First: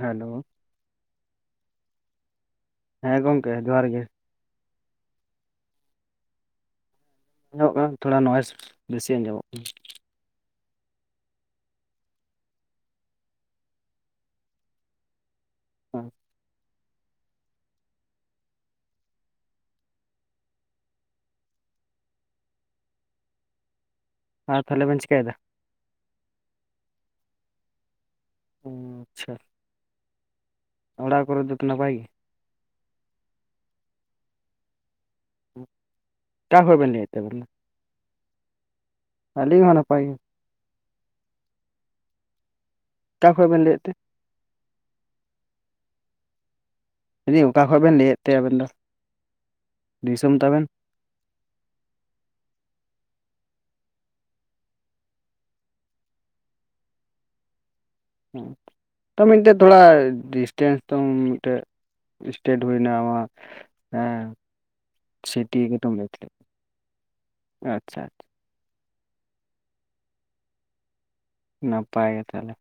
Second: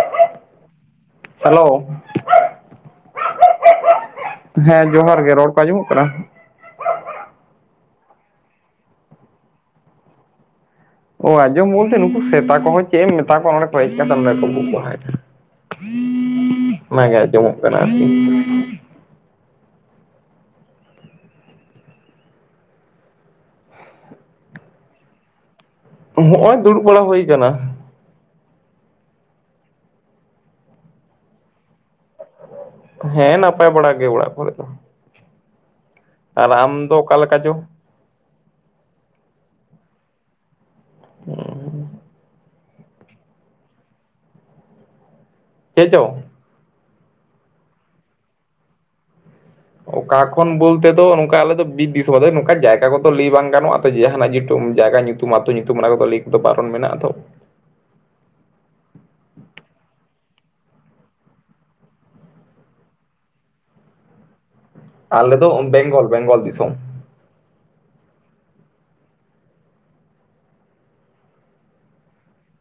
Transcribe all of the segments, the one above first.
Hello hello ᱦᱮᱸ ᱜᱚᱝᱠᱮ ᱡᱚᱦᱟᱨ ᱜᱮ ᱦᱮᱸ ᱡᱚᱦᱟᱨ ᱜᱮ ᱨᱚᱲ ᱠᱚ ᱟᱸᱡᱚᱢᱚᱜ ᱠᱟᱱᱟ? ᱟᱡᱚᱢᱚᱜ ᱠᱟᱱᱟ ᱛᱷᱚᱲᱟ ᱱᱚᱭᱮᱥ ᱵᱮᱥᱤ ᱟᱸᱡᱚᱢᱚᱜ ᱠᱟᱱᱟ ᱚ ᱟᱸᱡᱚᱢ ᱵᱚᱞᱛᱮ ᱱᱩᱠᱩ ᱥᱮᱛᱟ ᱠᱚᱦᱚᱸ ᱪᱮᱫ ᱮᱢ ᱢᱮᱛᱟ ᱠᱚᱣᱟ ᱱᱚᱸᱰᱮ ᱠᱚ ᱦᱮᱡ ᱠᱚᱛᱮ ᱱᱚᱸᱰᱮ ᱠᱚ ᱵᱷᱩᱜ ᱵᱟᱲᱟᱭᱟᱮᱫᱼᱟ ᱠᱟᱱᱟ ᱚᱱᱟᱜᱮ ᱟᱸᱡᱚᱢᱚᱜ ᱠᱟᱱᱟ ᱟᱨᱠᱤ ᱟᱨ ᱛᱟᱦᱚᱞᱮ ᱵᱮᱱ ᱪᱮᱠᱟᱹᱭᱮᱫᱟ? ᱦᱚᱜ-ᱚᱭ ᱫᱩᱲᱩᱵ ᱵᱟᱲᱟ ᱦᱩᱭ ᱠᱟᱱᱟ ᱚ ᱟᱪᱪᱷᱟ ᱚᱲᱟᱜ ᱠᱚᱨᱮ ᱫᱚᱯᱮ ᱱᱟᱯᱟᱭ ᱜᱮᱭᱟ? ᱦᱮᱸ ᱱᱟᱯᱟᱭ ᱵᱟᱲᱟ ᱜᱮ ᱚᱲᱟᱜ ᱠᱚᱨᱮ ᱫᱚ ᱟᱨ ᱚᱠᱟ ᱠᱷᱚᱡ ᱟᱢ ᱵᱮᱱ ᱫᱚ ᱞᱟᱹᱭᱮᱫ ᱚᱠᱟ ᱛᱮ ᱞᱮᱠᱟ ᱟᱵᱤᱱ ᱫᱚ? ᱪᱚ? ᱟᱞᱤᱧ ᱦᱚᱸ ᱱᱟᱯᱟᱭ ᱜᱮ ᱚᱻ ᱚᱠᱟ ᱠᱷᱚᱡ ᱵᱮᱱ ᱞᱟᱹᱭᱮᱫ ᱛᱮ? ᱪᱮᱫ ᱪᱚᱝ? ᱞᱟᱭᱹ ᱫᱟᱹᱧ ᱚᱠᱟ ᱠᱷᱚᱡ ᱵᱮᱱ ᱞᱟᱹᱭᱮᱫ ᱛᱮ ᱟᱵᱮᱱ ᱫᱚ? ᱚᱠᱟ ᱫᱤᱥᱚᱢ ᱠᱷᱚᱱ ᱛᱟᱵᱮᱱ ᱵᱳᱞᱼᱼ ᱼᱼᱛᱮ ᱫᱚ ᱱᱚᱝᱠᱟ ᱟᱞᱮ ᱫᱚ ᱵᱤᱨ ᱫᱤᱥᱚᱢ ᱟᱫᱚ ᱱᱚᱝᱠᱟ ᱡᱟᱭᱜᱟ ᱠᱚᱫᱚ ᱞᱟᱹᱭ ᱵᱟᱝ ᱜᱟᱱᱚᱜᱼᱟ ᱟᱛᱚ ᱡᱟᱦᱟᱱᱟᱜ ᱡᱮᱦᱛᱩ ᱡᱟᱭᱜᱟ ᱧᱩᱛᱩᱢ ᱟᱛᱳ ᱧᱩᱛᱩᱢ ᱚᱱᱟ ᱠᱚᱫᱚ ᱞᱟᱹᱭ ᱫᱚ ᱵᱟᱨᱚᱱ ᱢᱮᱱᱟᱜᱼᱟ ᱛᱚ ᱛᱚ ᱢᱤᱫᱴᱮᱡ ᱛᱷᱚᱲᱟ ᱰᱤᱥᱴᱮᱱᱥ ᱫᱚ ᱢᱤᱫᱴᱮᱡ ᱥᱴᱮᱴ ᱦᱩᱭᱱᱟ ᱟᱢᱟᱜ ᱦᱮᱸ ᱟᱞᱮ ᱫᱚ ᱥᱤᱴᱤ ᱜᱮᱛᱚᱢ ᱵᱮᱝᱜᱚᱞ ᱞᱟᱹᱭ ᱠᱮᱫ ᱵᱮᱝᱜᱚᱞ ᱫᱤᱥᱚᱢ ᱟᱪᱪᱷᱟ ᱟᱪᱪᱷᱟ ᱱᱟᱯᱟᱭ ᱜᱮ ᱛᱟᱦᱚᱞᱮ,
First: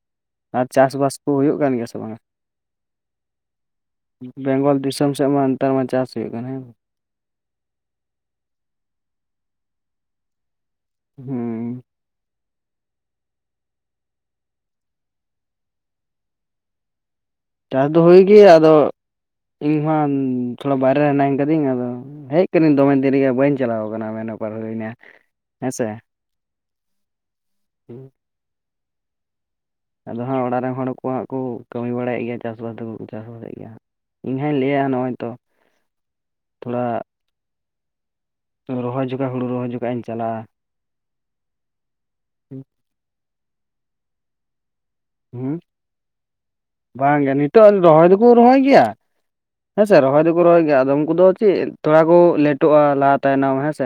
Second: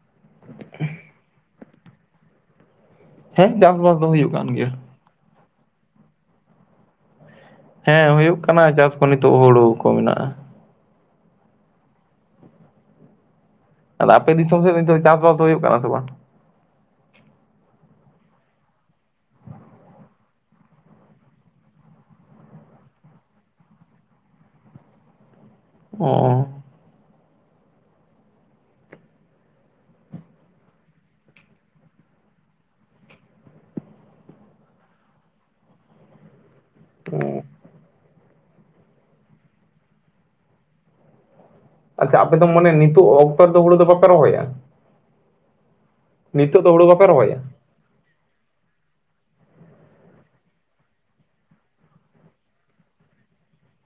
ᱟᱨ ᱪᱟᱥᱵᱟᱥ ᱠᱚ ᱦᱩᱭᱩᱜ ᱠᱟᱱ ᱜᱮᱭᱟ ᱥᱮ ᱵᱟᱝ-ᱟ? ᱦᱮᱸ ᱪᱟᱥᱵᱟᱥ ᱫᱚ ᱦᱩᱭᱩᱜ ᱠᱟᱱ ᱜᱮᱭᱟ ᱵᱮᱝᱜᱚᱞ ᱫᱤᱥᱚᱢ ᱥᱮᱫ ᱢᱟ ᱱᱮᱛᱟᱨ ᱢᱟ ᱪᱟᱥ ᱦᱩᱭᱩᱜ ᱠᱟᱱᱟ ᱦᱮᱸ ᱵᱟᱝ? ᱦᱮᱸ ᱦᱩᱭᱩᱜ ᱠᱟᱱᱟ ᱪᱟᱥ ᱠᱚ ᱱᱤᱛᱚᱜ ᱦᱩᱲᱩ ᱠᱚ ᱢᱮᱱᱟᱜᱼᱟ ᱦᱩᱸ ᱟᱫᱚ ᱟᱯᱮ ᱫᱤᱥᱚᱢ ᱥᱮᱫ ᱱᱤᱛᱚᱜ ᱫᱚ ᱪᱟᱥᱵᱟᱥ ᱫᱚ ᱦᱩᱭᱩᱜ ᱠᱟᱱᱟ ᱥᱮ ᱵᱟᱝ? ᱪᱟᱥ ᱫᱚ ᱦᱩᱭ ᱜᱮ ᱟᱫᱚ ᱤᱧ ᱢᱟ ᱛᱷᱚᱲᱟ ᱵᱟᱭᱨᱮ ᱨᱮ ᱦᱮᱱᱟᱹᱧ ᱠᱟᱹᱫᱤᱧ ᱟᱫᱚ ᱦᱮᱡ ᱠᱟᱹᱱᱟᱹᱧ ᱫᱚᱢᱮ ᱫᱤᱱ ᱨᱮᱜᱮ ᱵᱟᱹᱧ ᱪᱟᱞᱟᱣ ᱠᱟᱱᱟ ᱢᱮᱱ ᱵᱮᱯᱟᱨ ᱦᱩᱭᱱᱟ ᱦᱮᱸᱥᱮ ᱚ ᱟᱫᱚ ᱦᱟᱸᱜ ᱚᱲᱟᱜ ᱨᱮᱱ ᱦᱚᱲ ᱠᱚ ᱦᱟᱸᱜ ᱠᱚ ᱠᱟᱹᱢᱤ ᱵᱟᱲᱟᱭᱮᱫ ᱜᱮᱭᱟ ᱪᱟᱥᱵᱟᱥ ᱫᱚᱠᱚ ᱪᱟᱥᱵᱟᱥᱮᱫ ᱜᱮᱭᱟ ᱦᱟᱸᱜ ᱤᱧᱦᱚᱧ ᱞᱟᱹᱭᱟ ᱱᱚᱜᱼᱚᱭ ᱛᱚ ᱛᱷᱚᱲᱟ ᱚ ᱨᱚᱦᱚᱭ ᱡᱚᱠᱷᱟᱜ ᱦᱩᱲᱩ ᱨᱚᱦᱚᱭ ᱡᱚᱠᱷᱮᱡ ᱤᱧ ᱪᱟᱞᱟᱜᱼᱟ ᱟᱪᱪᱷᱟ ᱟᱯᱮ ᱫᱚ ᱢᱟᱱᱮ ᱱᱤᱛᱚᱜ ᱚᱠᱛᱚ ᱨᱮ ᱫᱚ ᱦᱩᱲᱩ ᱫᱚ ᱵᱟᱯᱮ ᱨᱚᱦᱚᱭᱟ? ᱦᱩᱸ ᱱᱤᱛᱚᱜ ᱫᱚ ᱦᱳᱲᱳ ᱵᱟᱝ ᱜᱮ ᱱᱤᱛᱚᱜ ᱟᱫᱚ ᱨᱚᱦᱚᱭ ᱫᱚᱠᱚ ᱨᱚᱦᱚᱭ ᱜᱮᱭᱟ ᱦᱮᱸᱥᱮ ᱨᱚᱦᱚᱭ ᱫᱚᱠᱚ ᱨᱚᱦᱚᱭ ᱜᱮᱭᱟ ᱟᱫᱚ ᱩᱱᱠᱩ ᱫᱚ ᱪᱮᱫ ᱛᱷᱚᱲᱟ ᱠᱚ ᱞᱮᱴᱚᱜᱼᱟ ᱞᱟᱦᱟ ᱛᱟᱭᱱᱚᱢ ᱦᱮᱸᱥᱮ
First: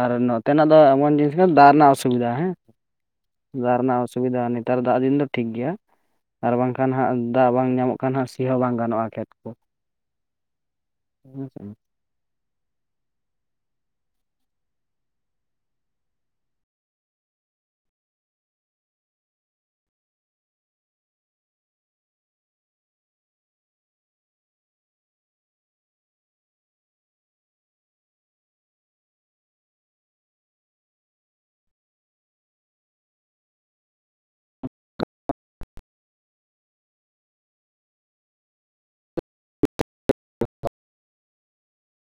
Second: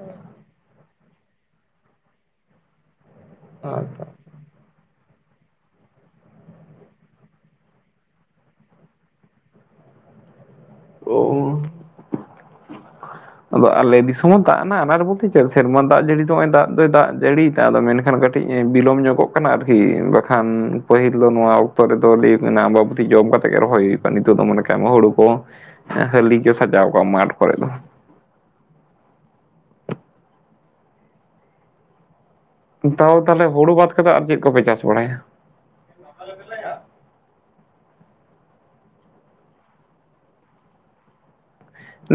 ᱟᱨ ᱱᱚᱛᱮᱱᱟᱜ ᱫᱚ ᱮᱢᱚᱱ ᱡᱤᱱᱤᱥ ᱠᱟᱱᱟ ᱫᱟᱜ ᱨᱮᱱᱟᱜ ᱚᱥᱩᱵᱤᱫᱟ ᱦᱮᱸ ᱫᱟᱜ ᱨᱮᱱᱟᱜ ᱟᱪᱪᱷᱟ ᱚᱥᱩᱵᱼᱼ ᱥᱩᱵᱤᱫᱟ ᱱᱮᱛᱟᱨ ᱫᱟᱜ ᱫᱤᱱ ᱫᱚ ᱴᱷᱤᱠ ᱜᱮᱭᱟ ᱟᱨ ᱵᱟᱝᱠᱷᱟᱱ ᱦᱟᱸᱜ ᱫᱟᱜ ᱵᱟᱝ ᱧᱟᱢᱚᱜ ᱠᱷᱟᱱ ᱦᱟᱸᱜ ᱥᱤ ᱦᱚᱸ ᱵᱟᱝ ᱜᱟᱱᱚᱜᱼᱟ ᱠᱷᱮᱛ ᱠᱚ ᱦᱮᱸᱥᱮ᱾ ᱳᱻ ᱟᱫᱚ ᱟᱞᱮ ᱫᱤᱥᱚᱢ ᱦᱚᱸ ᱫᱟᱜ ᱨᱮᱱᱟ ᱚᱱᱟᱴ ᱵᱚᱞᱛᱮ ᱪᱮᱫ ᱥᱮᱨᱢᱟ ᱫᱟᱜ ᱡᱟᱹᱲᱤ ᱫᱚ ᱱᱚᱜᱼᱚᱭ ᱫᱟᱜ ᱫᱚᱭ ᱫᱟᱜ ᱡᱟᱹᱲᱤᱭ ᱫᱟ ᱟᱫᱚ ᱢᱮᱱᱠᱷᱟᱱ ᱠᱟᱹᱴᱤᱡ ᱵᱤᱞᱚᱢ ᱧᱚᱜᱚᱜ ᱠᱟᱱᱟ ᱟᱨᱠᱤ ᱵᱟᱠᱷᱟᱱ ᱯᱟᱹᱦᱤᱞ ᱫᱚ ᱱᱚᱣᱟ ᱚᱠᱛᱚ ᱨᱮᱫᱚ ᱞᱟᱹᱭ ᱢᱮᱱᱟ ᱟᱢᱵᱟᱵᱩᱛᱤ ᱡᱚᱢ ᱠᱟᱛᱮ ᱛᱮᱜᱮ ᱨᱚᱦᱚᱭ ᱦᱩᱭᱩᱜᱼᱟ ᱱᱤᱛᱚᱜ ᱫᱚ ᱢᱟᱱᱮ ᱠᱟᱜ ᱢᱮ ᱦᱩᱲᱩ ᱠᱚ ᱦᱟᱹᱞᱤ ᱠᱚ ᱥᱟᱡᱟᱣ ᱠᱚᱜᱼᱟ ᱢᱟᱴ ᱠᱚᱨᱮ ᱫᱚ ᱛᱟᱣ ᱛᱟᱦᱚᱞᱮ ᱦᱩᱲᱩ ᱵᱟᱫ ᱠᱟᱛᱮᱫ ᱟᱨ ᱪᱮᱫ ᱠᱚᱯᱮ ᱪᱟᱥ ᱵᱟᱲᱟᱭᱟ ᱟᱞᱮ ᱫᱮᱞᱟᱭᱟ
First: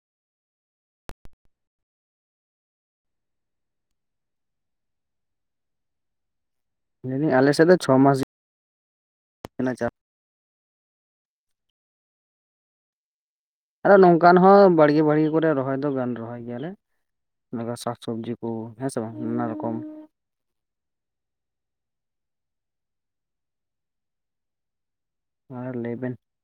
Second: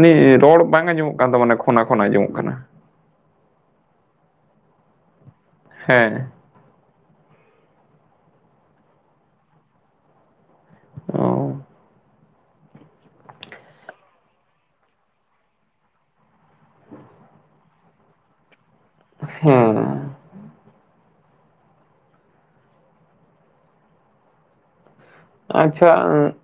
ᱱᱤ ᱨᱚᱲ ᱵᱟᱝ ᱟᱸᱡᱚᱢᱚᱜ ᱠᱟᱱ ᱛᱟᱵᱮᱱᱟ ᱠᱷᱚᱱᱟ ᱠᱷᱚᱱᱟ ᱟᱸᱡᱚᱢᱚᱜ ᱠᱟᱱᱟ ᱦᱮᱸ ᱢᱮᱱᱫᱟᱹᱧ ᱟᱞᱮ ᱥᱮᱫ ᱫᱚ ᱪᱷᱚ ᱢᱟᱥ ᱚ ᱟᱫᱚ ᱱᱚᱝᱠᱟᱱ ᱦᱚᱸ ᱵᱟᱲᱜᱮ ᱵᱟᱲᱜᱮ ᱠᱚᱨᱮ ᱨᱚᱦᱚᱭ ᱫᱚ ᱜᱟᱱ ᱨᱚᱦᱚᱭ ᱜᱮᱭᱟᱞᱮ ᱱᱚᱠᱟ ᱥᱟᱠ ᱥᱚᱵᱽᱡᱤ ᱠᱚ ᱦᱮᱸ ᱥᱮ ᱵᱟᱝ ᱱᱟᱱᱟ ᱨᱚᱠᱚᱢ ᱦᱮᱸ ᱟᱨ ᱟᱪᱪᱷᱟ ᱞᱟᱹᱭ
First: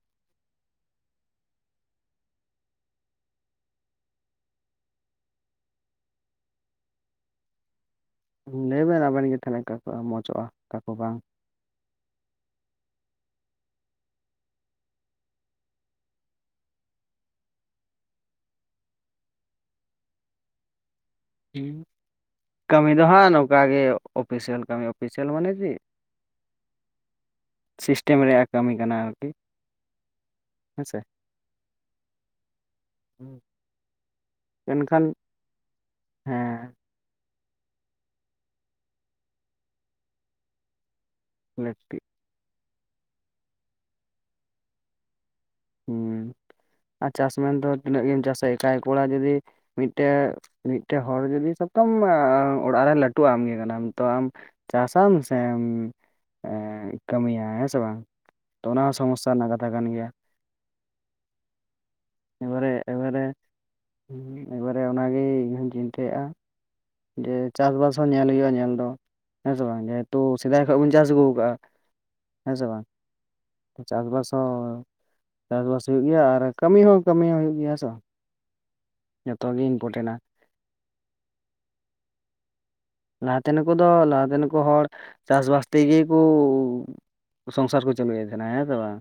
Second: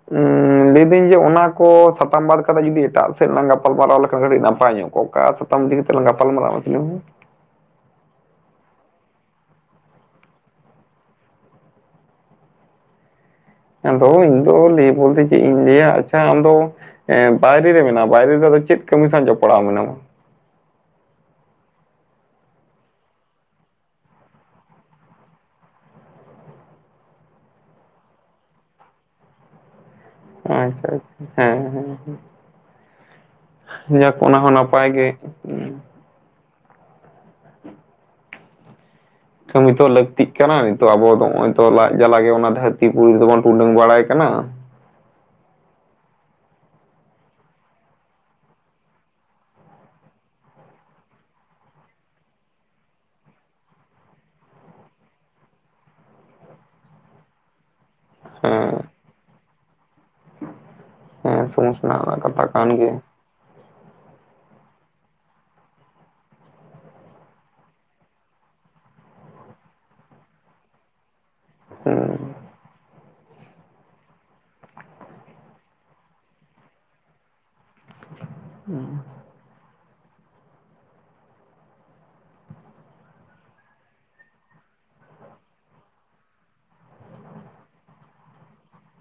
[unintelligible] ᱩᱸ ᱞᱟᱹᱭᱫᱟᱹᱧ ᱡᱮ ᱚᱱᱟ ᱠᱚ ᱥᱟᱛᱟᱢ ᱵᱟᱫ ᱠᱟᱛᱮ ᱡᱩᱫᱤ ᱮᱴᱟᱜ ᱥᱮᱫ ᱞᱟᱝ ᱜᱟᱯᱟᱞᱢᱟᱨᱟᱣ ᱞᱮᱠᱷᱟᱱ ᱠᱟᱹᱴᱤᱡ ᱱᱟᱯᱟᱭ ᱧᱚᱜ ᱠᱚᱜ ᱠᱟ ᱥᱟᱛᱟᱢ ᱤᱫᱤ ᱠᱟᱛᱮ ᱞᱟᱝ ᱜᱟᱯᱟᱞᱢᱟᱨᱟᱜ-ᱟ ᱢᱟᱥᱮ ᱞᱟᱹᱭ ᱵᱤᱱ ᱞᱟᱹᱭᱵᱮᱱ ᱟᱵᱮᱱ ᱜᱮ ᱛᱟᱦᱮᱞᱮ ᱠᱚ ᱢᱚᱡᱚᱜᱼᱟ ᱚᱠᱟ ᱠᱚ ᱵᱟᱝ ᱟᱫᱚ ᱤᱧ ᱫᱚ ᱞᱟᱹᱭ ᱵᱚᱞᱛᱮ ᱪᱮᱫ ᱤᱧ ᱞᱟᱹᱭᱟ ᱟᱪᱪᱷᱟ ᱟᱢᱫᱚ ᱮᱸ ᱵᱟᱭᱨᱮ ᱨᱮ ᱢᱮᱱᱟᱢᱟ ᱵᱟᱭᱨᱮ ᱨᱮᱫᱚ ᱪᱮᱫ ᱠᱟᱹᱢᱤ ᱥᱟᱶ ᱡᱚᱯᱲᱟᱣ ᱢᱮᱱᱟᱢᱟ ᱦᱮᱸ ᱠᱟᱹᱢᱤ ᱫᱚ ᱦᱟᱸᱜ ᱱᱚᱝᱠᱟ ᱜᱮ ᱚᱯᱷᱤᱥᱤᱭᱟᱞ ᱠᱟᱹᱢᱤ ᱚᱯᱷᱤᱥᱤᱭᱟᱞ ᱢᱟᱱᱮ ᱪᱮᱫ ᱥᱤᱥᱴᱮᱢ ᱨᱮᱭᱟᱜ ᱠᱟᱹᱢᱤ ᱠᱟᱱᱟ ᱟᱨᱠᱤ ᱟᱪᱪᱷᱟ ᱦᱮᱸᱥᱮ ᱟᱪᱪᱷᱟ ᱦᱮᱸ ᱦᱮᱸ ᱦᱮᱸ ᱡᱟᱠ ᱚᱱᱟ ᱦᱚᱸ ᱱᱟᱯᱟᱭ ᱢᱮᱱᱠᱷᱟᱱ ᱜᱮ ᱦᱮᱸ ᱠᱟᱹᱢᱤ ᱛᱚ ᱞᱟᱹᱠᱛᱤᱜ ᱠᱟᱱᱟ ᱱᱤᱛᱚᱜ ᱟᱵᱚ ᱫᱚ ᱱᱚᱜᱼᱚᱭ ᱛᱚ ᱞᱟᱡ ᱞᱟᱹᱠᱛᱤ ᱡᱟᱞᱟ ᱜᱮ ᱚᱱᱟ ᱫᱷᱟᱹᱨᱛ ᱛᱤ ᱯᱩᱨᱤ ᱨᱮ ᱫᱚᱵᱚᱱ ᱴᱩᱰᱟᱹᱝ ᱵᱟᱲᱟᱭ ᱠᱟᱱᱟ ᱦᱩᱸ ᱟᱨ ᱪᱟᱥ ᱢᱮᱱ ᱫᱚ ᱛᱤᱱᱟᱹᱜ ᱜᱮᱢ ᱪᱟᱥᱟ ᱮᱠᱟᱭ ᱠᱚᱲᱟ ᱡᱩᱫᱤ ᱢᱤᱫᱴᱮ ᱢᱤᱫᱴᱮ ᱦᱚᱲ ᱡᱚᱫᱤ ᱥᱟᱵᱠᱟᱢ ᱚᱲᱟᱜ ᱨᱮ ᱞᱟᱹᱴᱩ ᱟᱢ ᱜᱮ ᱠᱟᱱᱟᱢ ᱛᱚ ᱟᱢ ᱪᱟᱥᱟᱢ ᱥᱮᱢ ᱮᱸ ᱠᱟᱹᱢᱤᱭᱟ ᱦᱮᱸ ᱥᱮ ᱵᱟᱝ ᱛᱚ ᱚᱱᱟ ᱦᱮᱸ ᱦᱚᱸ ᱥᱚᱢᱚᱥᱥᱟ ᱨᱮᱱᱟᱜ ᱠᱟᱛᱷᱟ ᱠᱟᱱ ᱜᱮᱭᱟ ᱦᱮᱸ ᱥᱚᱢᱚᱥᱥᱟ ᱟ ᱮᱵᱟᱨᱮ ᱮᱵᱟᱨᱮ ᱮᱵᱟᱨᱮ ᱚᱱᱟᱜᱮ ᱤᱧᱦᱚᱸᱧ ᱪᱤᱱᱛᱟᱹᱭᱮᱫᱼᱟ ᱡᱮ ᱪᱟᱥᱵᱟᱥ ᱦᱚᱸ ᱧᱮᱞ ᱦᱩᱭᱩᱜᱼᱟ ᱧᱮᱞ ᱫᱚ ᱦᱮᱸᱥᱮ ᱵᱟᱝ ᱡᱮᱦᱮᱛᱩ ᱥᱮᱫᱟᱭ ᱠᱷᱚᱱ ᱵᱚᱱ ᱪᱟᱥ ᱟᱜᱩ ᱠᱟᱜ-ᱟ ᱦᱩᱸ ᱦᱮᱸ ᱥᱮ ᱵᱟᱝ ᱪᱟᱥᱵᱟᱥ ᱦᱚᱸ ᱪᱟᱥᱵᱟᱥ ᱦᱩᱭᱩᱜ ᱜᱮᱭᱟ ᱟᱨ ᱠᱟᱹᱢᱤ ᱦᱚᱸ ᱠᱟᱹᱢᱤ ᱦᱚᱸ ᱦᱩᱭᱩᱜ ᱜᱮᱭᱟ ᱦᱮᱸᱥᱮ ᱵᱟᱸ ᱦᱮᱸ ᱡᱚᱛᱚ ᱜᱮ ᱤᱱᱯᱚᱨᱴᱮᱱᱴᱼᱟ ᱞᱟᱦᱟᱛᱮ ᱱᱠᱩ ᱫᱚ ᱞᱟᱦᱟᱛᱮᱱ ᱠᱚ ᱦᱚᱲ ᱪᱟᱥᱵᱟᱥ ᱛᱮᱜᱮ ᱠᱩ ᱥᱚᱝᱥᱟᱨ ᱠᱚ ᱪᱟᱹᱞᱩᱭᱮᱫ ᱛᱟᱦᱮᱱᱟ ᱦᱮᱸ ᱥᱮ ᱵᱟᱝ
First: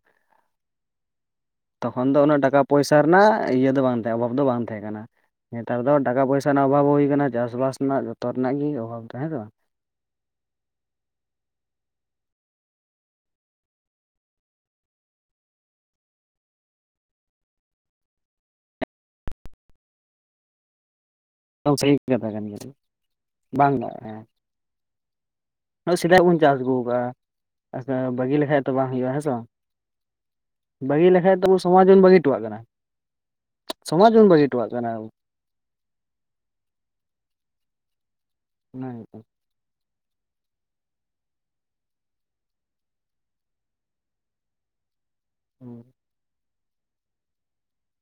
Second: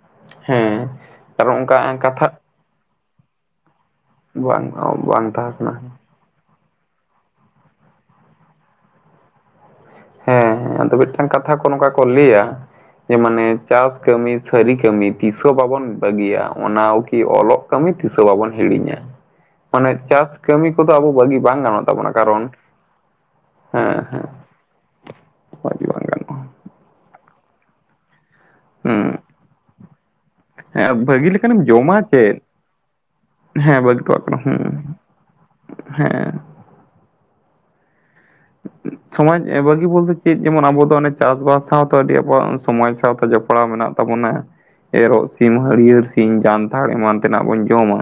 ᱦᱮᱸ ᱠᱟᱨᱚᱱ ᱚᱱᱠᱟ ᱛᱚᱠᱷᱚᱱ ᱫᱚ ᱠᱟᱛᱷᱟ ᱩᱱᱟᱹᱜ ᱴᱟᱠᱟ ᱯᱚᱭᱥᱟ ᱨᱮᱱᱟᱜ ᱤᱭᱟᱹ ᱫᱚ ᱵᱟᱝ ᱚᱵᱷᱟᱵ ᱫᱚ ᱵᱟᱝ ᱛᱟᱦᱮᱸ ᱚ ᱠᱟᱱᱟ ᱵᱟᱝ ᱛᱟᱦᱮᱸ ᱠᱟᱱᱟ ᱱᱮᱛᱟᱨ ᱫᱚ ᱴᱟᱠᱟ ᱯᱚᱭᱥᱟ ᱨᱮᱱᱟᱜ ᱚᱵᱷᱟᱵᱽ ᱦᱚᱸ ᱦᱩᱭ ᱟᱠᱟᱱᱟ ᱪᱟᱥᱵᱟᱥ ᱨᱮᱱᱟᱜ ᱡᱚᱛᱚ ᱨᱮᱱᱟᱜ ᱜᱮ ᱚᱵᱷᱟᱵᱽ ᱫᱚ ᱦᱮᱸ ᱥᱮ ᱵᱟᱝ ᱦᱮᱸ ᱦᱮᱸ ᱟᱫᱚ ᱢᱤᱫᱴᱟᱝ ᱠᱟᱛᱷᱟ ᱠᱚ ᱱᱚᱝᱠᱟ ᱠᱚ ᱞᱟᱹᱭᱟ ᱡᱮ ᱢᱟᱱᱮ ᱪᱟᱥ ᱠᱟᱹᱢᱤ ᱥᱟᱹᱨᱤ ᱠᱟᱹᱢᱤ ᱛᱤᱥ ᱦᱚᱸ ᱵᱟᱵᱚᱱ ᱵᱟᱹᱜᱤᱭᱟ ᱚᱱᱟ ᱩᱠᱤ ᱚᱞᱚᱜ ᱠᱟᱹᱢᱤ ᱛᱤᱥᱚ ᱵᱟᱵᱚᱱ ᱦᱤᱲᱤᱧᱟ ᱢᱟᱱᱮ ᱪᱟᱥ ᱠᱟᱹᱢᱤ ᱠᱚᱫᱚ ᱟᱵᱚ ᱵᱟᱹᱜᱤ ᱵᱟᱝ ᱮᱠᱫᱚᱢ ᱜᱟᱱᱚᱜ ᱥᱟᱹᱦᱤ ᱛᱟᱵᱚᱱᱟ ᱠᱟᱛᱷᱟ ᱠᱟᱨᱚᱱ ᱠᱟᱱ ᱜᱮᱭᱟ ᱵᱟᱝ ᱦᱮᱸ ᱦᱮᱸ ᱵᱟᱹᱜᱤ ᱩᱱᱟᱹᱜ ᱵᱟᱝ ᱥᱮᱫᱟᱭ ᱜᱟᱱᱚᱜᱼᱟ ᱵᱚᱱ ᱪᱟᱥ ᱟᱹᱜᱩ ᱟᱠᱟᱜᱼᱟ ᱦᱮᱸ ᱥᱮ ᱵᱟᱹᱜᱤ ᱞᱮᱠᱷᱟᱡ ᱛᱚ ᱵᱟᱝ ᱦᱩᱭᱩᱜᱼᱟ ᱦᱩᱸ ᱦᱮᱸ ᱥᱮ ᱵᱟᱝ ᱦᱮᱸ ᱵᱟᱹᱜᱤ ᱵᱷᱟᱹᱜᱤ ᱞᱮᱠᱷᱟᱡ ᱫᱚ ᱟᱵᱚ ᱞᱮᱠᱟᱱᱮᱢ ᱥᱚᱢᱟᱡᱽ ᱡᱚᱢᱟ ᱵᱚᱱ ᱵᱟᱹᱜᱤ ᱪᱮᱫ? ᱦᱚᱴᱚᱣᱟᱜ ᱠᱟᱱᱟ ᱦᱮᱸ ᱵᱷᱟᱹᱜᱤ ᱥᱚᱢᱟᱡᱽ ᱵᱚᱱ ᱠᱚᱜᱠᱚ ᱵᱟᱹᱜᱤ ᱦᱩᱸ ᱦᱚᱴᱚᱣᱟᱜ ᱠᱟᱱᱟ [inaudible] ᱦᱮᱸ ᱮᱸ ᱚᱱᱟ ᱜᱮᱛᱚ ᱥᱚᱢᱚᱭ ᱵᱟᱹᱜᱤ ᱵᱚᱞᱛᱮ ᱪᱮᱫ ᱡᱮᱢᱚᱱ ᱟᱵᱚ ᱫᱚ ᱚᱱᱮ ᱪᱟᱥᱵᱟᱥ ᱥᱟᱶᱛᱮ ᱟᱹᱰᱤ ᱟᱵᱚᱣᱟᱜ ᱥᱚᱢᱚᱭ ᱥᱟᱶᱛᱮ ᱡᱚᱯᱲᱟᱣ ᱢᱮᱱᱟᱜ ᱛᱟᱵᱚᱱᱟ ᱮᱨᱚᱜ ᱥᱤᱢ ᱦᱟᱹᱨᱭᱟᱹᱲ ᱥᱤᱢ ᱡᱟᱱᱛᱷᱟᱲ ᱮᱢᱟᱱ ᱛᱮᱱᱟᱜ ᱵᱚᱱ ᱡᱚᱢᱟ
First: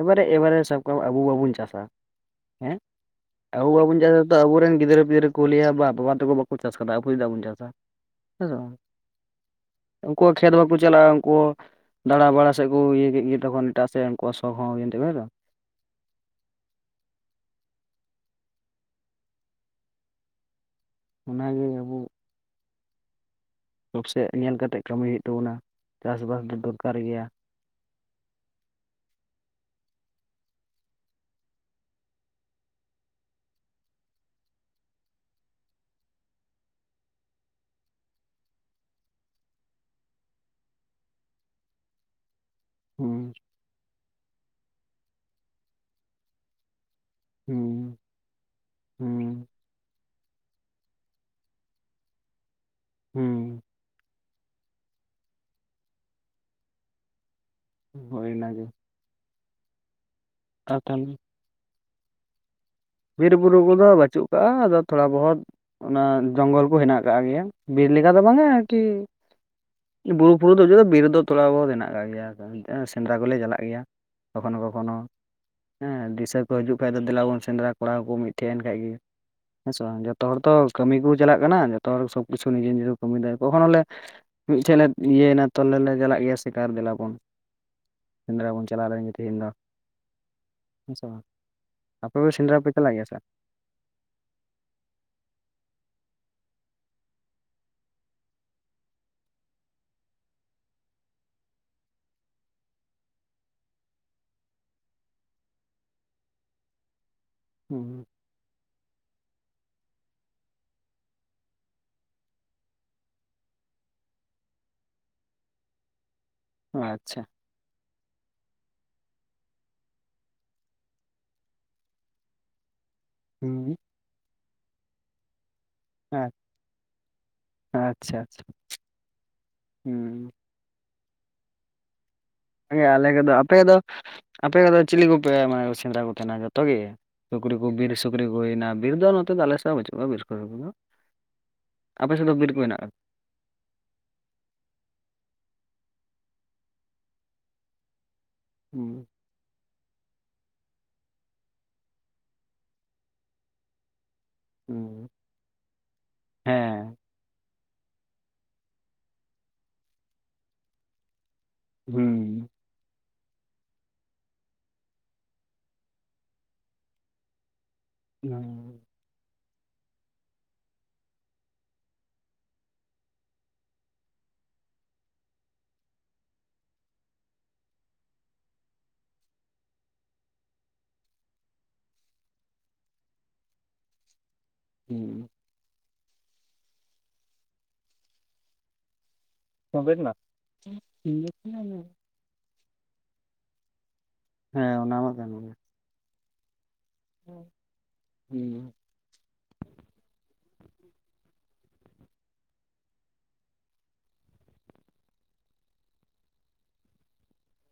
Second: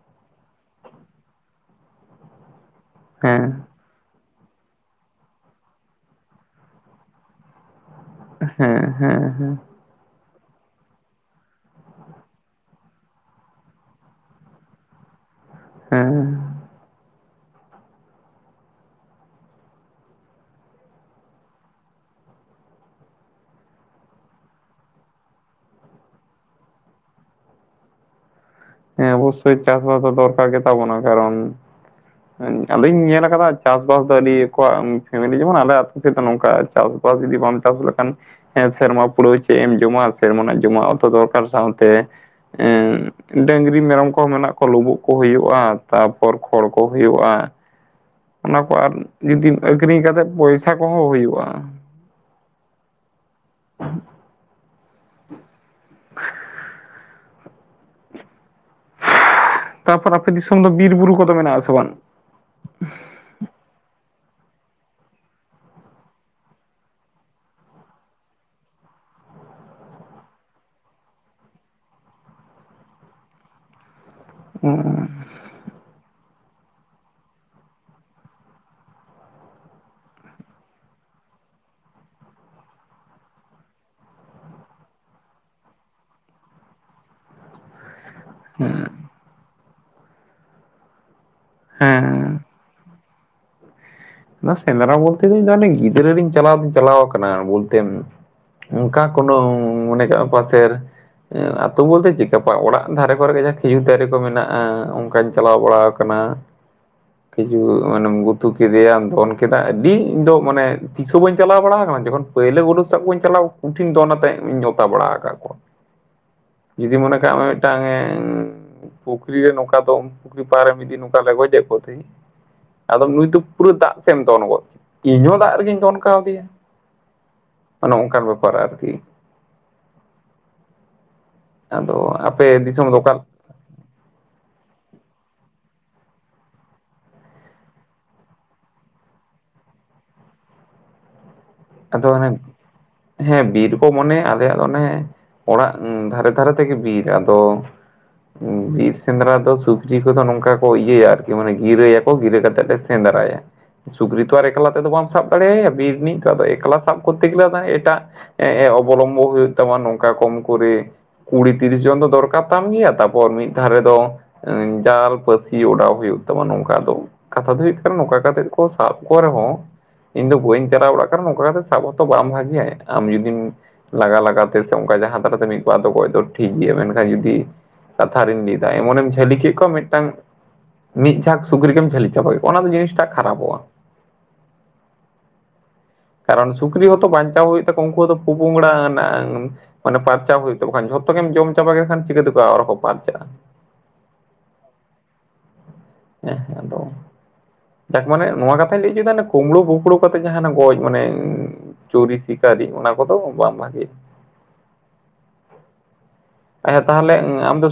ᱮᱵᱟᱨᱮ ᱮᱵᱟᱨᱮ ᱥᱟᱵ ᱠᱟᱜ ᱢᱮ ᱟᱵᱚ ᱵᱟᱵᱚᱱ ᱪᱟᱥᱟ ᱦᱮᱸ ᱟᱵᱚ ᱵᱟᱵᱚᱱ ᱪᱟᱥᱟ ᱛᱚ ᱟᱵᱚᱨᱮᱱ ᱜᱤᱫᱽᱨᱟᱹ ᱯᱤᱫᱽᱨᱟᱹ ᱠᱚ ᱞᱟᱹᱭᱟ ᱵᱟ ᱵᱟᱵᱟ ᱛᱟᱠᱚ ᱵᱟᱠᱚ ᱪᱟᱥ ᱟᱠᱟᱫᱟ ᱟᱵᱚ ᱪᱮᱫᱟᱜ ᱵᱚᱱ ᱪᱟᱥᱟ᱾ ᱦᱮᱸ ᱦᱮᱸ ᱦᱮᱸ ᱩᱱᱠᱩᱣᱟᱜ ᱠᱷᱮᱛ ᱵᱟᱠᱚ ᱪᱟᱞᱟᱜ-ᱟ ᱩᱱᱠᱩ ᱫᱟᱬᱟ ᱵᱟᱲᱟ ᱥᱮᱫ ᱠᱚ ᱤᱭᱟᱹ ᱠᱮᱫ ᱜᱮ ᱛᱚᱠᱷᱚᱱ ᱮᱴᱟᱜ ᱥᱮᱫ ᱩᱱᱠᱩ ᱥᱚᱠ ᱦᱚᱸ ᱦᱚᱭᱮᱱ ᱛᱚᱵᱮ ᱫᱚ ᱦᱮᱸ ᱚᱱᱟᱜᱮ ᱟᱵᱚ ᱥᱚᱠᱥᱮᱜ ᱧᱮᱞ ᱠᱟᱛᱮ ᱠᱟᱹᱢᱤ ᱦᱩᱭᱩᱜ ᱛᱟᱵᱚᱱᱟ ᱪᱟᱥ ᱵᱟᱥ ᱫᱚ ᱫᱚᱨᱠᱟᱨ ᱜᱮᱭᱟ ᱦᱮᱸ ᱚᱵᱚᱠᱚᱥᱮᱪ ᱪᱟᱥᱵᱟᱥ ᱫᱚ ᱫᱚᱨᱠᱟᱨ ᱜᱮ ᱛᱟᱵᱚᱱᱟ ᱠᱟᱨᱚᱱ ᱟᱫᱚᱧ ᱧᱮᱞ ᱟᱠᱟᱫᱟ ᱪᱟᱥᱵᱟᱥ ᱫᱚ ᱟᱹᱰᱤ ᱟᱠᱚᱣᱟᱜ ᱯᱷᱮᱢᱮᱞᱤ ᱡᱮᱢᱚᱱ ᱟᱞᱮ ᱥᱮᱫ ᱫᱚ ᱱᱚᱝᱠᱟ ᱪᱟᱥ ᱵᱟᱥ ᱡᱩᱫᱤ ᱵᱟᱢ ᱪᱟᱥ ᱞᱮᱠᱷᱟᱱ ᱦᱮᱸ ᱥᱮᱨᱢᱟ ᱯᱩᱨᱟᱹᱣ ᱪᱮᱫ ᱮᱢ ᱡᱚᱢᱟ ᱥᱮᱨᱢᱟ ᱨᱮᱱᱟᱜ ᱡᱚᱢᱟᱜ ᱚᱱᱛᱮ ᱚᱠᱟᱞᱮᱠᱟ ᱚᱱᱛᱮ ᱮᱸ ᱦᱩᱸ ᱰᱟᱝᱨᱤ ᱢᱮᱨᱚᱢ ᱠᱚ ᱢᱮᱱᱟᱜ ᱠᱚᱣᱟ ᱞᱩᱵᱩᱜ ᱠᱚ ᱦᱩᱭᱩᱜ-ᱟ ᱛᱟᱨᱯᱚᱨ ᱠᱷᱚᱲ ᱠᱚ ᱦᱩᱭᱩᱜ-ᱟ ᱦᱩᱸ [inaudible] ᱚᱱᱟ ᱠᱚ ᱟᱨ ᱦᱩᱸ ᱡᱩᱫᱤᱢ ᱟᱹᱠᱷᱨᱤᱧ ᱠᱟᱛᱮ ᱯᱚᱭᱥᱟ ᱠᱚᱦᱚᱸ ᱦᱩᱭᱩᱜ-ᱟ ᱦᱩᱸ ᱦᱳᱭ ᱚᱱᱟᱜᱮ ᱛᱟᱯᱚᱨ ᱟᱯᱮ ᱫᱤᱥᱚᱢ ᱫᱚ ᱟᱨ ᱵᱤᱨ ᱵᱩᱨᱩ ᱛᱟᱦᱚᱞᱮ ᱠᱚᱫᱚ ᱢᱮᱱᱟᱜ ᱟᱥᱮ ᱵᱟᱝ? ᱵᱤᱨᱵᱩᱨᱩ ᱠᱚᱫᱚ ᱵᱟᱹᱪᱩᱜ ᱠᱟᱜ-ᱟ ᱟᱫᱚ ᱛᱷᱚᱲᱟ ᱵᱚᱦᱚᱛ ᱚᱱᱟ ᱡᱚᱝᱜᱚᱞ ᱠᱚ ᱦᱮᱱᱟᱜ ᱟᱠᱟᱫ ᱜᱮᱭᱟ ᱵᱤᱨ ᱞᱮᱠᱟ ᱫᱚ ᱵᱟᱝᱟ ᱟᱨᱠᱤ ᱵᱩᱨᱩ ᱵᱩᱨᱩ ᱫᱚ ᱫᱚ ᱵᱤᱨ ᱫᱚ ᱛᱷᱚᱲᱟ ᱵᱚᱦᱩᱛ ᱦᱮᱱᱟᱜ ᱠᱟᱜ ᱜᱮᱭᱟ ᱥᱮᱸᱫᱽᱨᱟ ᱠᱚᱞᱮ ᱪᱟᱞᱟᱜ ᱜᱮᱭᱟ ᱠᱚᱠᱷᱚᱱᱳ ᱠᱚᱠᱷᱚᱱᱳ ᱦᱮᱸ ᱫᱤᱥᱟᱹ ᱠᱚ ᱦᱤᱡᱩᱜ ᱠᱷᱟᱱ ᱫᱚ ᱫᱮᱞᱟ ᱵᱚᱱ ᱥᱮᱸᱫᱽᱨᱟ ᱠᱚ ᱠᱚᱲᱟ ᱠᱚ ᱢᱤᱫ ᱴᱷᱮᱪ ᱮᱱ ᱠᱷᱟᱡ ᱜᱮ ᱦᱮᱸᱥᱮ ᱵᱟᱝ ᱡᱚᱛᱚ ᱦᱚᱲ ᱛᱚ ᱠᱟᱹᱢᱤ ᱠᱚ ᱪᱟᱞᱟᱜ ᱠᱟᱱᱟ ᱡᱚᱛᱚ ᱦᱚᱲ ᱥᱚᱵ ᱠᱤᱪᱷᱩ ᱱᱤᱡᱮ ᱱᱤᱡᱮ ᱠᱚ ᱠᱟᱹᱢᱤᱭ ᱫᱟᱭ ᱠᱚᱠᱷᱚᱱ ᱦᱚᱞᱮ ᱢᱤᱫᱴᱷᱮᱱ ᱞᱮ ᱤᱭᱟᱹᱭᱮᱱᱟ ᱛᱚ ᱟᱞᱮ ᱞᱮ ᱪᱟᱞᱟᱜ ᱜᱮᱭᱟ ᱥᱮᱠᱟᱨ ᱫᱮᱞᱟᱵᱚᱱ ᱥᱮᱸᱫᱽᱨᱟ ᱵᱚᱱ ᱦᱮᱸ ᱪᱟᱞᱟᱣ ᱞᱮᱱ ᱜᱮ ᱛᱤᱦᱤᱧ ᱫᱚ [inaudible] ᱦᱮᱸ ᱥᱮ ᱵᱟᱝ ᱟᱯᱮ ᱫᱚ ᱦᱮᱸ ᱥᱮᱸᱫᱽᱨᱟ ᱯᱮ ᱪᱟᱞᱟᱜ ᱜᱮᱭᱟ ᱥᱟᱨ ᱚᱱᱟ ᱥᱮᱸᱫᱽᱨᱟ ᱵᱚᱞᱛᱮ [unintelligible] ᱫᱚᱧᱟᱱᱮ ᱜᱤᱫᱽᱨᱟᱹ ᱨᱮᱧ ᱪᱟᱞᱟᱣ ᱫᱚᱧ ᱪᱟᱞᱟᱣ ᱟᱠᱟᱱᱟ ᱵᱚᱞᱛᱮ ᱚᱱᱠᱟ ᱠᱳᱱᱳ ᱢᱚᱱᱮ ᱠᱟᱜ-ᱟ ᱯᱟᱥᱮᱨ ᱟ ᱟᱹᱛᱩᱳ ᱵᱚᱞᱛᱮ ᱪᱤᱠᱟᱯᱟ ᱚᱲᱟᱜ ᱫᱷᱟᱨᱮ ᱠᱚᱨᱮ ᱠᱟᱡᱟᱠ ᱠᱷᱤᱡᱩᱨ ᱫᱟᱨᱮ ᱠᱚ ᱢᱮᱱᱟᱜ-ᱟ ᱚᱱᱠᱟᱧ ᱪᱟᱞᱟᱣ ᱵᱟᱲᱟ ᱟᱠᱟᱱᱟ ᱠᱤᱪᱷᱩ ᱦᱩᱸ ᱢᱟᱱᱮᱢ ᱜᱩᱛᱩᱠᱤᱫᱤᱭᱟᱢ ᱵᱚᱱ ᱠᱮᱫᱟ ᱟᱹᱰᱤ ᱤᱧ ᱫᱚ ᱢᱟᱱᱮ ᱛᱤᱥ ᱦᱚᱸ ᱵᱟᱹᱧ ᱪᱟᱞᱟᱣ ᱵᱟᱲᱟ ᱟᱠᱟᱱᱟ ᱡᱚᱠᱷᱚᱱ ᱯᱳᱭᱞᱳ ᱵᱩᱨᱩ ᱥᱟᱵ ᱵᱟᱹᱧ ᱪᱟᱞᱟᱣ ᱩᱱᱴᱷᱤᱱ ᱫᱚ ᱚᱱᱟᱛᱮᱧ ᱱᱮᱶᱛᱟ ᱵᱟᱲᱟ ᱟᱠᱟᱫ ᱠᱚᱣᱟ [inaudible] ᱡᱩᱫᱤ ᱢᱚᱱᱮ ᱟᱪᱪᱷᱟ ᱠᱟᱜᱢᱮ ᱢᱤᱫᱴᱟᱝ ᱮ ᱯᱩᱠᱷᱨᱤ ᱨᱮ ᱱᱚᱝᱠᱟ ᱫᱚ ᱯᱩᱠᱷᱨᱤ ᱯᱟᱦᱟᱨᱮ ᱢᱤᱫ ᱫᱤᱱ ᱱᱚᱝᱠᱟ ᱞᱮ ᱜᱚᱡᱮᱫ ᱠᱚ ᱛᱟᱦᱮᱸ ᱟᱫᱚ ᱱᱩᱭ ᱫᱚ ᱯᱩᱨᱟᱹ ᱦᱩᱸ ᱫᱟᱜ ᱥᱮᱮᱢᱢ ᱛᱚᱚᱱ ᱜᱚᱫ ᱠ ᱤᱧᱦᱚᱸ ᱫᱟᱜ ᱨᱮᱜᱤᱧ ᱛᱚᱚᱱ ᱠᱟᱣ ᱟᱪᱪᱷᱟ ᱫᱤᱭᱟ [inaudible] ᱚᱱᱮᱚᱝᱠᱟᱱ ᱟᱪᱪᱷᱟ ᱵᱮᱯᱟᱨ ᱟᱨᱠᱤ ᱦᱩᱸ ᱟᱫᱚ ᱟᱯᱽ ᱦᱮᱸ ᱟᱞᱮ ᱠᱚᱫᱚ ᱟᱯᱮ ᱫᱚ ᱟᱯᱮ ᱠᱚᱫᱚ ᱪᱤᱞᱤ ᱠᱚᱯᱮ ᱢᱟᱱᱮ ᱥᱮᱸᱫᱽᱨᱟ ᱠᱚ ᱛᱟᱦᱮᱱᱟ ᱡᱚᱛᱚ ᱜᱮ? ᱥᱩᱠᱨᱤ ᱠᱚ ᱵᱤᱨ ᱥᱩᱠᱨᱤ ᱠᱚ ᱦᱩᱭᱱᱟ ᱵᱤᱨ ᱫᱚ ᱱᱚᱛᱮ ᱫᱚ ᱟᱞᱮ ᱥᱮᱪ ᱦᱚᱸ ᱵᱟᱹᱪᱩᱜ ᱠᱚᱣᱟ ᱵᱤᱨ ᱠᱚ ᱥᱩᱠᱨᱤ ᱫᱚᱱᱷᱟᱜ᱾ ᱟᱫᱚ ᱚᱱᱮ ᱦᱮᱸ ᱵᱤᱨ ᱠᱚ ᱢᱚᱱᱮ ᱟᱞᱮᱭᱟᱜ ᱫᱚ ᱚᱱᱮ ᱚᱲᱟᱜ ᱫᱷᱟᱨᱮ ᱫᱷᱟᱨᱮ ᱛᱮᱜᱮ ᱵᱤᱨ ᱟᱫᱚ ᱵᱤᱨ ᱦᱩᱸ ᱥᱮᱸᱫᱽᱨᱟ ᱫᱚ ᱥᱩᱠ ᱥᱩᱠᱨᱤ ᱠᱚᱫᱚ ᱱᱚᱝᱠᱟ ᱠᱚ ᱤᱭᱟᱹᱭᱟ ᱟᱨᱠᱤ ᱢᱟᱱᱮ ᱜᱤᱨᱟᱹᱭᱟᱠᱚ ᱜᱤᱨᱟᱹ ᱠᱟᱛᱮᱫ ᱞᱮ ᱥᱮᱸᱫᱽᱨᱟᱭᱟ ᱥᱩᱠᱨᱤ ᱛᱚ ᱟᱨ ᱮᱠᱞᱟ ᱦᱩᱸ ᱛᱮᱫᱚ ᱵᱟᱢ ᱥᱟᱵ ᱫᱟᱲᱮᱭᱟᱭᱟ ᱵᱤᱨ ᱨᱤᱱᱤᱡ ᱟᱫᱚ ᱮᱠᱞᱟ ᱦᱮᱸ ᱥᱟᱵ ᱠᱚᱨᱛᱮ ᱜᱮᱞᱮ ᱟᱫᱚ ᱮᱴᱟᱜ ᱮ ᱮ ᱚᱵᱚᱞᱚᱢᱵᱚ ᱜᱮ ᱦᱩᱭᱩᱜ ᱛᱟᱢᱟ ᱱᱚᱝᱠᱟ ᱠᱚᱢ ᱠᱚᱨᱮ ᱠᱩᱲᱤ ᱛᱤᱨᱤᱥ ᱡᱚᱱ ᱫᱚ ᱦᱩᱸ ᱫᱚᱨᱠᱟᱨ ᱛᱟᱢ ᱜᱮᱭᱟ ᱛᱟᱯᱚᱨ ᱢᱤᱫ ᱫᱷᱟᱨᱮ ᱫᱚ ᱡᱟᱞ ᱯᱟᱹᱥᱤ ᱚᱰᱟᱣ ᱦᱩᱭᱩᱜ ᱛᱟᱢᱟ ᱱᱚᱝᱠᱟ ᱫᱚ ᱠᱟᱛᱷᱟ ᱫᱚ ᱦᱩᱭᱩᱜ ᱠᱟᱱᱟ ᱱᱚᱝᱠᱟ ᱠᱟᱛᱮᱫ ᱠᱚ ᱦᱩᱸ ᱥᱟᱵ ᱠᱚ ᱨᱮᱦᱚᱸ ᱤᱧ ᱫᱚ ᱵᱟᱹᱧ ᱪᱟᱞᱟᱣ ᱵᱟᱲᱟᱜ ᱱᱚᱝᱠᱟ ᱠᱟᱛᱮᱜ ᱥᱟᱵᱦᱚᱛᱚ ᱵᱟᱢ ᱵᱷᱟᱹᱜᱤᱭᱟ ᱟᱢ ᱡᱩᱫᱤᱢ ᱞᱟᱜᱟ ᱞᱟᱜᱟ ᱛᱮ ᱥᱮ ᱚᱱᱠᱟ ᱡᱟᱦᱟᱸ ᱫᱷᱟᱨᱟᱛᱮ ᱢᱤᱫ ᱵᱟᱨ ᱫᱚ ᱜᱚᱡ ᱫᱚ ᱴᱷᱤᱠ ᱜᱮᱭᱟ, ᱢᱮᱱᱠᱷᱟᱱ ᱡᱩᱫᱤ ᱠᱟᱛᱷᱟ ᱨᱤᱧ ᱞᱟᱹᱭᱫᱟ ᱮᱢᱚᱱᱮᱢ ᱡᱷᱟᱹᱞᱤ ᱠᱮᱫ ᱠᱚᱣᱟ ᱢᱤᱫᱴᱟᱝ ᱢᱤᱫ ᱡᱷᱟᱠ ᱥᱩᱠᱨᱤᱜᱮᱢ ᱡᱷᱟᱹᱞᱤ ᱪᱟᱵᱟᱠᱮᱫᱠᱳᱼᱟ, ᱚᱱᱟ ᱫᱚ ᱡᱤᱥᱴᱟ ᱠᱷᱟᱨᱟᱯᱚᱜᱼᱟ᱾ ᱦᱩᱸ ᱠᱟᱨᱚᱱ ᱥᱩᱠᱨᱤ ᱦᱚᱸᱛᱚ ᱵᱟᱧᱪᱟᱣ ᱦᱩᱭᱩᱜ ᱛᱟᱠᱚᱣᱟ ᱩᱱᱠᱩ ᱦᱚᱸ ᱫᱚ ᱯᱩᱯᱚᱝᱲᱟ ᱟᱱ ᱛᱚᱵᱮ ᱢᱟᱱᱮ ᱯᱟᱨᱪᱟ ᱦᱩᱭᱩᱜ ᱛᱟᱠᱚ ᱠᱷᱟᱱ ᱡᱷᱚᱛᱚ ᱞᱟᱥᱴᱤᱝ ᱜᱮᱢ ᱡᱚᱢ ᱜᱮᱥᱮ ᱪᱟᱵᱟ ᱠᱮᱫ ᱠᱷᱟᱱ ᱪᱤᱠᱟᱹᱛᱮ ᱟᱨᱠᱚ ᱯᱟᱨᱪᱟᱜᱼᱟ᱾ ᱦᱮᱸ ᱚᱱᱟ ᱢᱟ ᱠᱟᱱ ᱜᱮᱭᱟ᱾ ᱦᱮᱸ ᱦᱮᱸ ᱟᱫᱚ ᱡᱟᱠ ᱢᱟᱱᱮ ᱱᱚᱣᱟ ᱦᱩᱸ ᱠᱟᱛᱷᱟᱧ ᱞᱟᱹᱭ ᱦᱚᱪᱚᱭᱟ ᱠᱩᱢᱬᱩ ᱜᱩᱯᱬᱩ ᱠᱟᱛᱮ ᱡᱟᱦᱟᱸᱱᱟ ᱜᱚᱡ ᱢᱟᱱᱮ ᱪᱩᱨᱤ ᱥᱤᱠᱟᱹᱨᱤ ᱚᱱᱟ ᱠᱚᱫᱚ ᱵᱟᱝ ᱵᱷᱟᱜᱮᱭᱟ᱾ ᱟᱪᱪᱷᱟ ᱛᱟᱦᱚᱞᱮ ᱟᱢ ᱫᱚ